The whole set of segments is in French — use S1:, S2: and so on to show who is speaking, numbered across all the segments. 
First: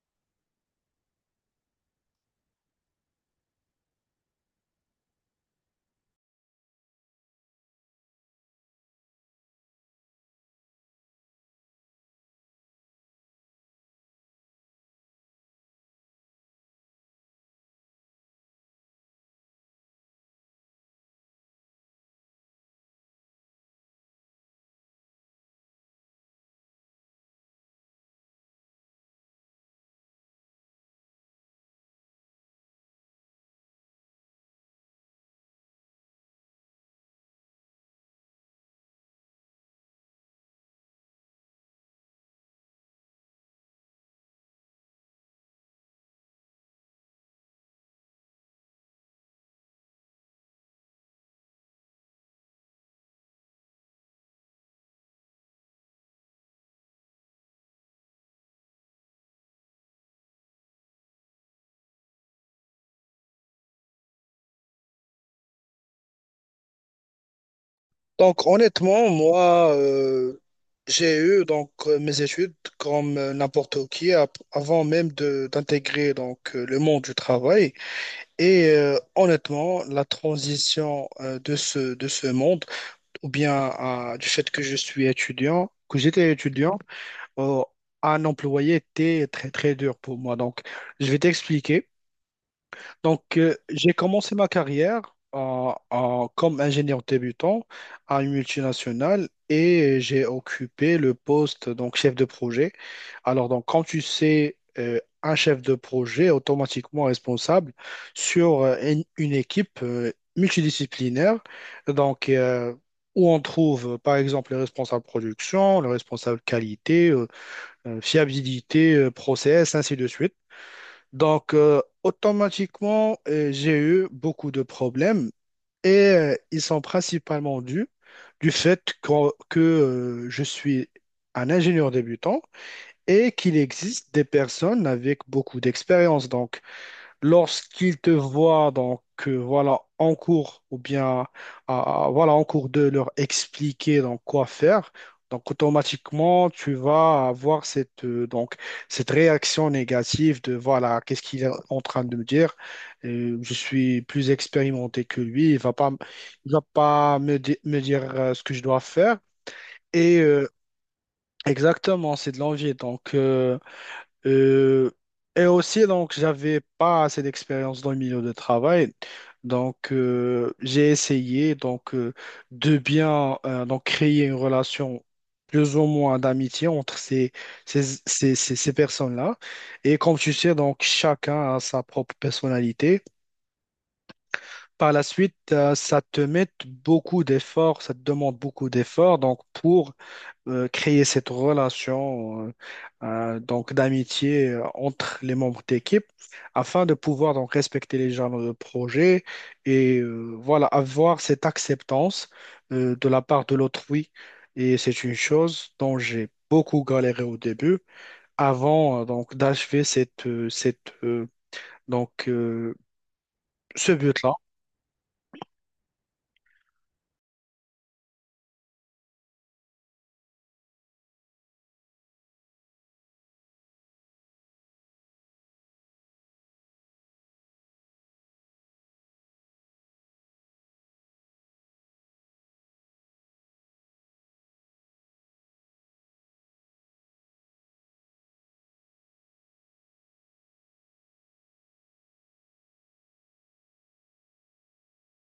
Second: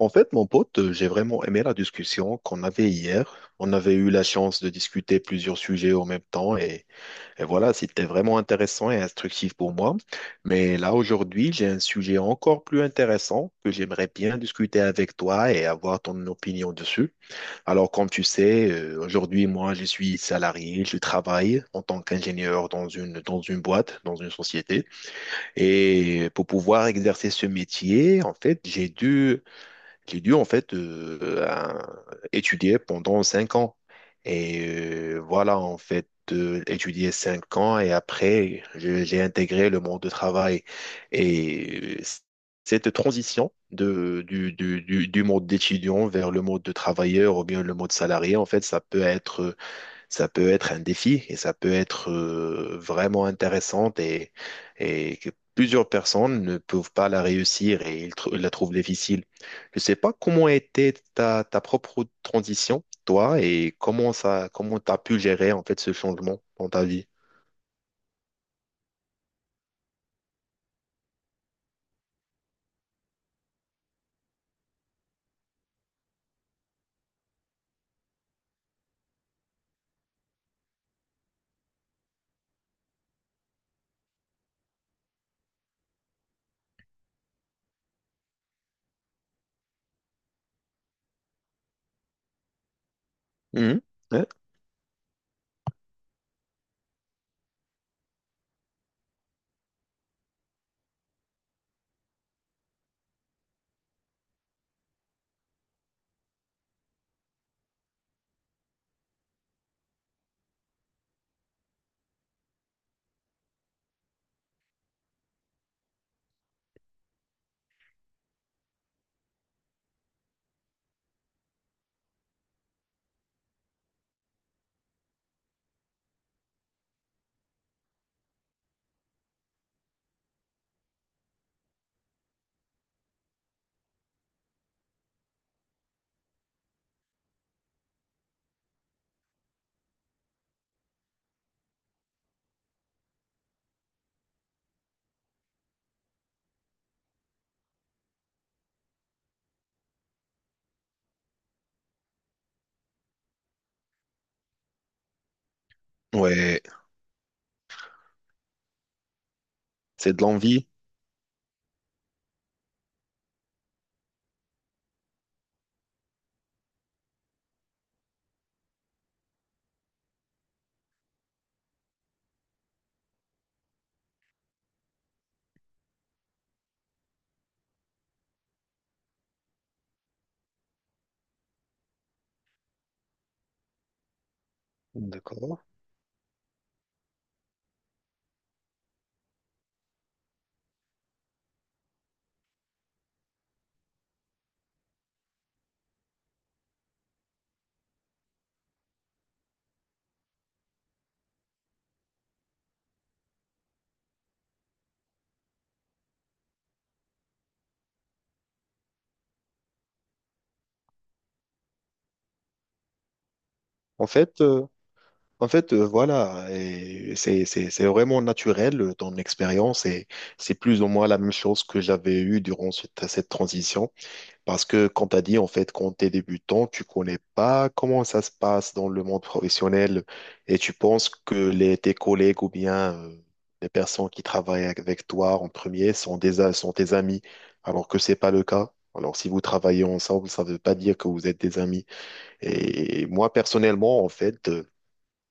S1: En fait, mon pote, j'ai vraiment aimé la discussion qu'on avait hier. On avait eu la chance de discuter plusieurs sujets en même temps et voilà, c'était vraiment intéressant et instructif pour moi. Mais là, aujourd'hui, j'ai un sujet encore plus intéressant que j'aimerais bien discuter avec toi et avoir ton opinion dessus. Alors, comme tu sais, aujourd'hui, moi, je suis salarié, je travaille en tant qu'ingénieur dans une boîte, dans une société. Et pour pouvoir exercer ce métier, en fait, j'ai dû en fait étudier pendant 5 ans. Et voilà, en fait, étudier 5 ans et après, j'ai intégré le monde de travail. Et cette transition de, du monde d'étudiant vers le monde de travailleur ou bien le monde salarié, en fait, ça peut être un défi et ça peut être vraiment intéressante et que plusieurs personnes ne peuvent pas la réussir et ils, la trouvent difficile. Je ne sais pas comment était ta propre transition, toi, et comment tu as pu gérer en fait ce changement dans ta vie.
S2: Donc honnêtement, moi, j'ai eu mes études comme n'importe qui avant même de d'intégrer le monde du travail. Et honnêtement, la transition de ce monde, ou bien du fait que je suis étudiant, que j'étais étudiant, euh, un employé était très très dur pour moi. Donc je vais t'expliquer. Donc,
S1: Mhm.
S2: j'ai
S1: Ouais,
S2: commencé ma carrière comme ingénieur débutant à une multinationale, et j'ai occupé le poste donc chef de projet. Alors, donc, quand tu sais, un chef de projet est automatiquement responsable sur une équipe multidisciplinaire. Donc, où on trouve, par exemple, les responsables production, le responsable qualité, fiabilité, process, ainsi de suite. Donc, automatiquement, j'ai eu beaucoup de problèmes, et ils sont principalement dus du fait que, je suis un ingénieur débutant et qu'il existe des personnes avec beaucoup d'expérience. Donc, lorsqu'ils te voient voilà en cours ou bien voilà en cours de leur expliquer donc quoi faire, donc automatiquement tu vas avoir cette cette réaction négative de voilà, qu'est-ce qu'il est en train de me dire. Je suis plus expérimenté que lui, il va
S1: ouais.
S2: pas me dire ce que je dois faire.
S1: C'est
S2: Et
S1: de l'envie.
S2: exactement, c'est de l'envie. Euh, et aussi, donc, j'avais pas assez d'expérience dans le milieu de travail. Donc, j'ai essayé de bien donc créer une relation plus ou moins d'amitié entre ces personnes-là. Et comme tu sais, donc, chacun a sa propre personnalité. Par la suite,
S1: D'accord.
S2: ça te met beaucoup d'efforts, ça te demande beaucoup d'efforts donc, pour créer cette relation donc d'amitié entre les membres d'équipe afin de pouvoir donc respecter les genres de projet, et voilà avoir cette acceptance de la part de l'autrui. Et c'est une chose dont j'ai beaucoup galéré au début avant donc d'achever cette cette donc ce
S1: En
S2: but-là.
S1: fait, En fait, voilà, et c'est vraiment naturel ton expérience et c'est plus ou moins la même chose que j'avais eue durant cette transition. Parce que, quand tu as dit, en fait, quand tu es débutant, tu connais pas comment ça se passe dans le monde professionnel et tu penses que tes collègues ou bien les personnes qui travaillent avec toi en premier sont tes amis, alors que c'est pas le cas. Alors, si vous travaillez ensemble, ça veut pas dire que vous êtes des amis. Et moi, personnellement, en fait,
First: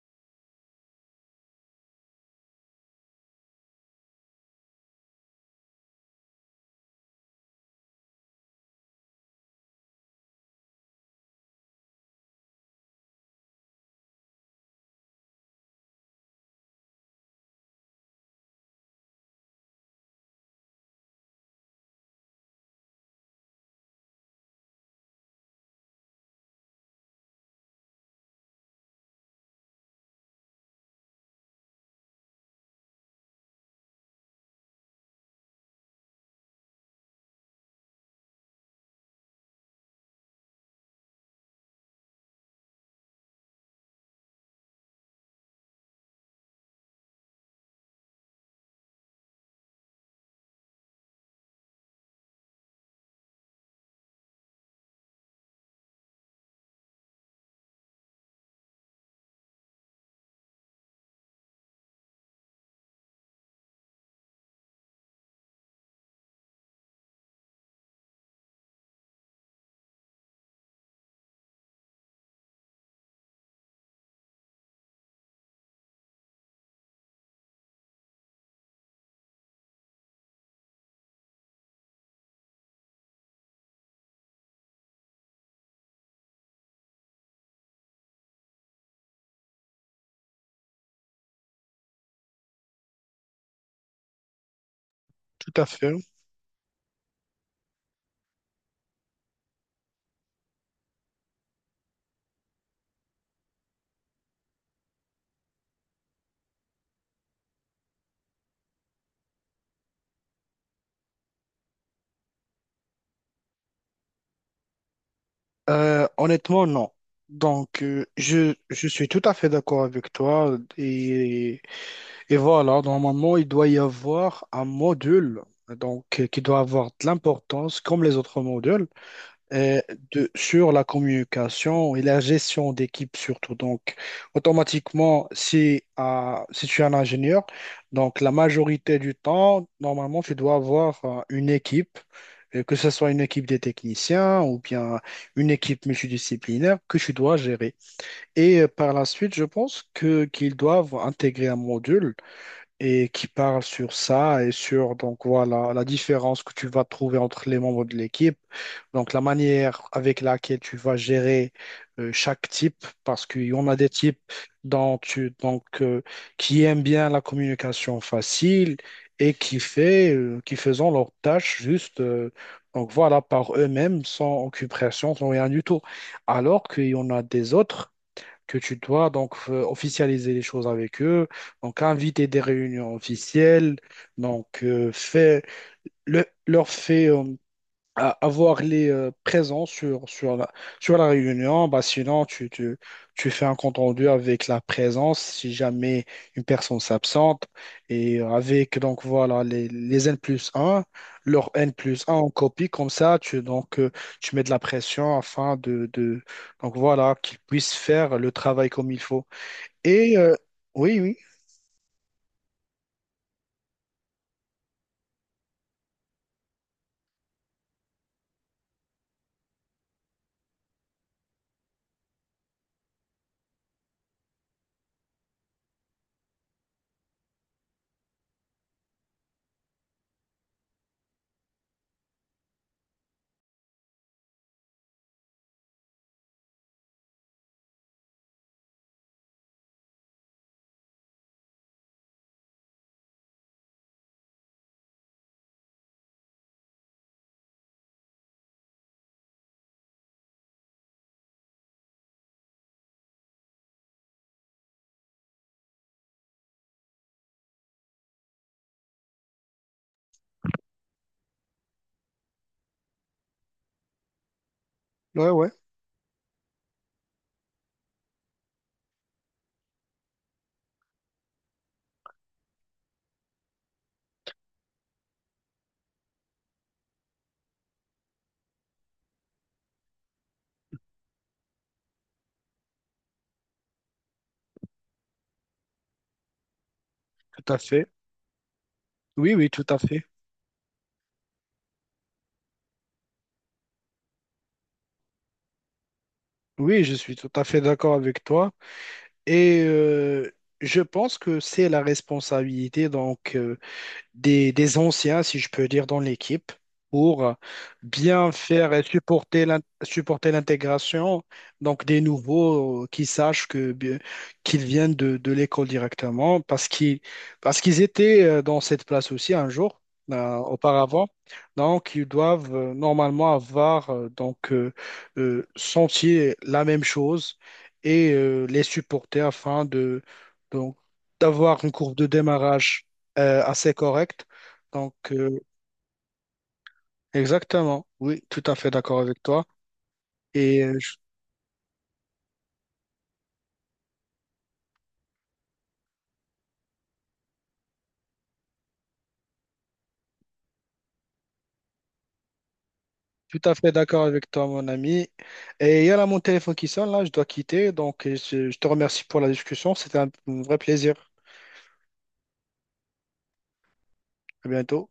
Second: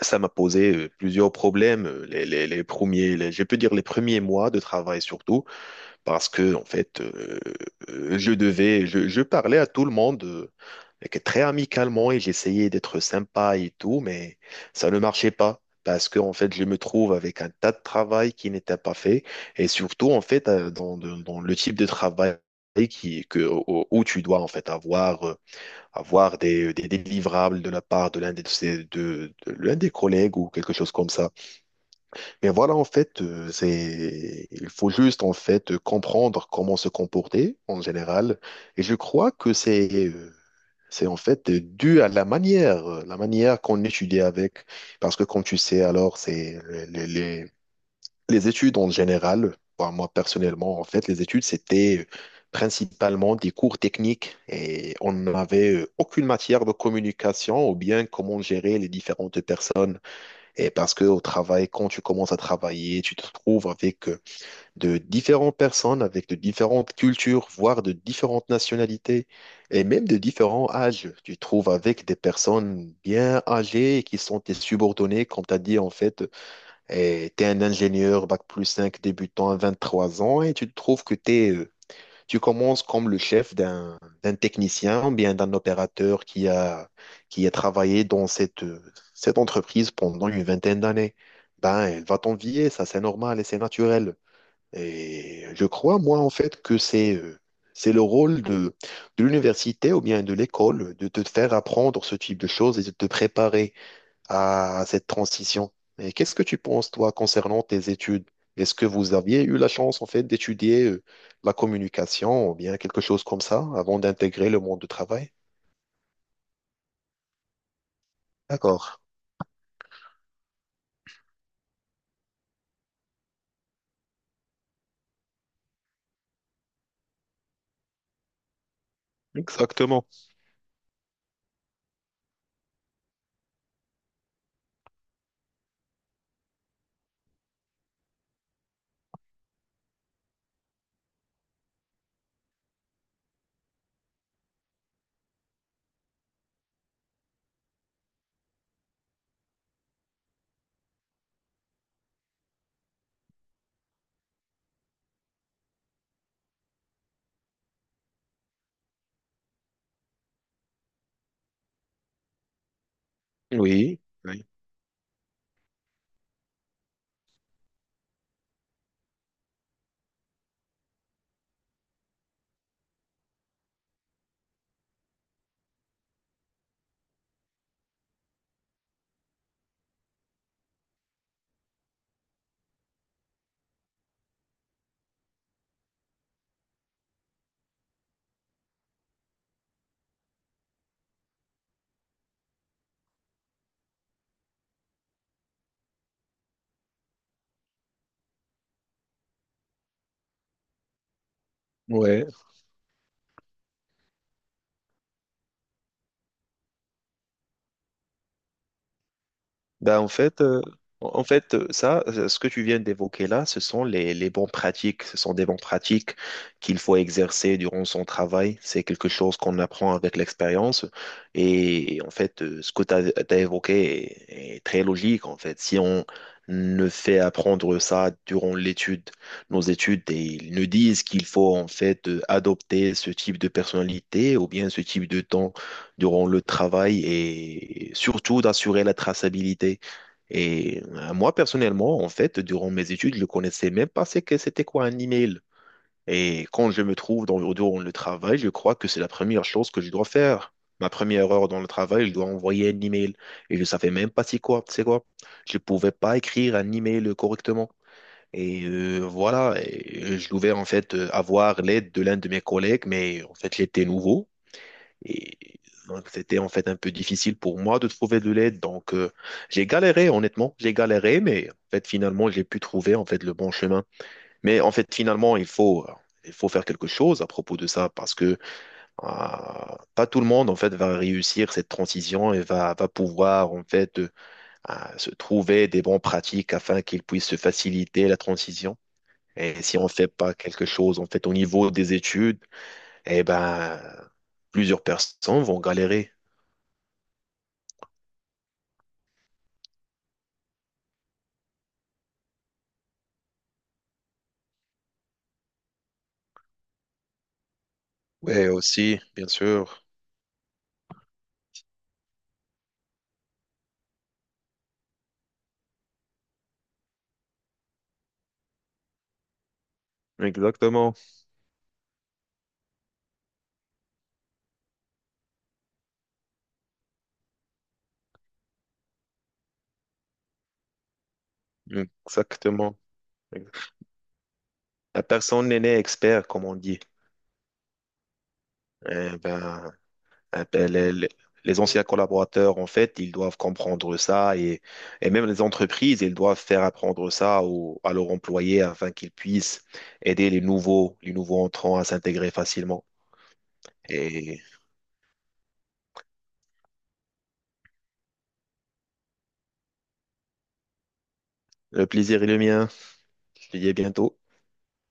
S1: ça m'a posé plusieurs problèmes, je peux dire les premiers mois de travail surtout, parce que en fait, je parlais à tout le monde très amicalement et j'essayais d'être sympa et tout, mais ça ne marchait pas. Parce que en fait, je me trouve avec un tas de travail qui n'était pas fait, et surtout en fait, dans le type de travail où tu dois en fait avoir des délivrables de la part de l'un des collègues ou quelque chose comme ça. Mais voilà, en fait, il faut juste, en fait, comprendre comment se comporter en général. Et je crois que c'est en fait dû à la manière qu'on étudie avec. Parce que, comme tu sais, alors, les, les- les études en général, enfin, moi personnellement, en fait, les études, c'était principalement des cours techniques et on n'avait aucune matière de communication ou bien comment gérer les différentes personnes. Et parce que au travail, quand tu commences à travailler, tu te trouves avec de différentes personnes, avec de différentes cultures, voire de différentes nationalités et même de différents âges. Tu te trouves avec des personnes bien âgées et qui sont tes subordonnés, comme tu as dit, en fait et tu es un ingénieur bac plus 5 débutant à 23 ans et tu te trouves tu commences comme le chef d'un technicien ou bien d'un opérateur qui a travaillé dans cette entreprise pendant une vingtaine d'années. Ben, elle va t'envier, ça c'est normal et c'est naturel. Et
S2: Tout à
S1: je
S2: fait.
S1: crois, moi, en fait, que c'est le rôle de l'université ou bien de l'école de te faire apprendre ce type de choses et de te préparer à cette transition. Et qu'est-ce que tu penses, toi, concernant tes études? Est-ce que vous aviez eu la chance, en fait, d'étudier la communication ou bien quelque chose comme ça avant d'intégrer le monde du travail?
S2: Honnêtement, non. Donc, je,
S1: D'accord.
S2: je suis tout à fait d'accord avec toi. Et voilà, normalement, il doit y avoir un module qui doit avoir de l'importance comme les autres modules. euh,
S1: Exactement.
S2: de, sur la communication et la gestion d'équipe surtout. Donc, automatiquement, si, si tu es un ingénieur, donc la majorité du temps, normalement, tu dois avoir une équipe, que ce soit une équipe des techniciens ou bien une équipe multidisciplinaire que tu dois gérer. Et par la suite, je pense que qu'ils doivent intégrer un module et qui parle sur ça, et sur donc voilà la différence que tu vas trouver entre les membres de l'équipe, donc la manière avec laquelle tu vas gérer chaque type, parce qu'il y en a des
S1: Oui.
S2: types
S1: Oui.
S2: dont tu donc qui aiment bien la communication facile et qui fait qui faisant leurs tâches juste donc voilà par eux-mêmes, sans occupation, sans rien du tout, alors qu'il y en a des autres que tu dois donc officialiser les choses avec eux, donc inviter des réunions officielles, donc euh, fais- leur fait à avoir les présents sur la réunion. Bah, sinon, tu fais un compte rendu avec la présence si jamais une personne s'absente, et avec donc voilà les N plus un, leur N plus un
S1: Ouais.
S2: en copie, comme ça, tu mets de la pression afin de donc voilà qu'ils puissent faire le travail comme il faut.
S1: Ben, en
S2: Et
S1: fait, euh,
S2: oui, oui,
S1: en fait, euh, ce que tu viens d'évoquer là, ce sont les bonnes pratiques. Ce sont des bonnes pratiques qu'il faut exercer durant son travail. C'est quelque chose qu'on apprend avec l'expérience. Et en fait, ce que tu as évoqué est très logique. En fait, si on ne fait apprendre ça durant nos études, et ils nous disent qu'il faut en fait adopter ce type de personnalité ou bien ce type de temps durant le travail et surtout d'assurer la traçabilité. Et moi, personnellement, en fait, durant mes études, je ne connaissais même pas c'est que c'était quoi un email. Et quand je me trouve durant le travail, je crois que c'est la première chose que je dois faire. Ma première heure dans le travail, je dois envoyer un email. Et je ne savais même pas c'est quoi, c'est quoi. Je ne pouvais pas écrire un email correctement. Et voilà, et je devais en fait avoir l'aide de l'un de mes collègues, mais en fait, j'étais nouveau.
S2: ouais, ouais,
S1: Et donc, c'était en fait un peu difficile pour moi de trouver de l'aide. Donc, j'ai galéré, honnêtement, j'ai galéré, mais en fait, finalement, j'ai pu trouver en fait le bon chemin. Mais en fait, finalement, il faut faire quelque chose à propos de ça parce que euh, pas tout le monde en fait va réussir cette transition et va pouvoir en fait se trouver des bonnes pratiques afin qu'ils puissent se
S2: tout à fait.
S1: faciliter la transition.
S2: Oui, oui,
S1: Et
S2: tout à
S1: si on ne
S2: fait.
S1: fait pas quelque chose en fait au niveau des études, eh ben plusieurs personnes vont galérer.
S2: Oui, je suis tout à fait d'accord avec toi. Et je pense que c'est la responsabilité des anciens, si je peux dire, dans l'équipe, pour bien
S1: Ouais,
S2: faire et
S1: aussi, bien
S2: supporter
S1: sûr.
S2: supporter l'intégration, donc des nouveaux, qui sachent que qu'ils viennent de l'école directement, parce qu'ils étaient dans cette place aussi un jour
S1: Exactement.
S2: auparavant. Donc, ils doivent normalement avoir senti la même chose, et les supporter afin de donc d'avoir une courbe de
S1: Exactement.
S2: démarrage assez correct. Donc,
S1: La
S2: euh,
S1: personne n'est expert, comme on dit.
S2: Exactement, oui, tout à fait d'accord
S1: Eh
S2: avec toi.
S1: ben, eh
S2: Et
S1: ben,
S2: je
S1: les anciens collaborateurs, en fait, ils doivent comprendre ça et même les entreprises, ils doivent faire apprendre ça à leurs employés afin qu'ils puissent aider les nouveaux entrants à s'intégrer facilement.
S2: suis tout à fait d'accord avec
S1: Et
S2: toi, mon ami. Et il y a là mon téléphone qui sonne, là, je dois quitter. Donc, je te remercie pour la discussion. C'était un vrai plaisir.
S1: le plaisir est le mien. Je te dis à bientôt.
S2: À bientôt.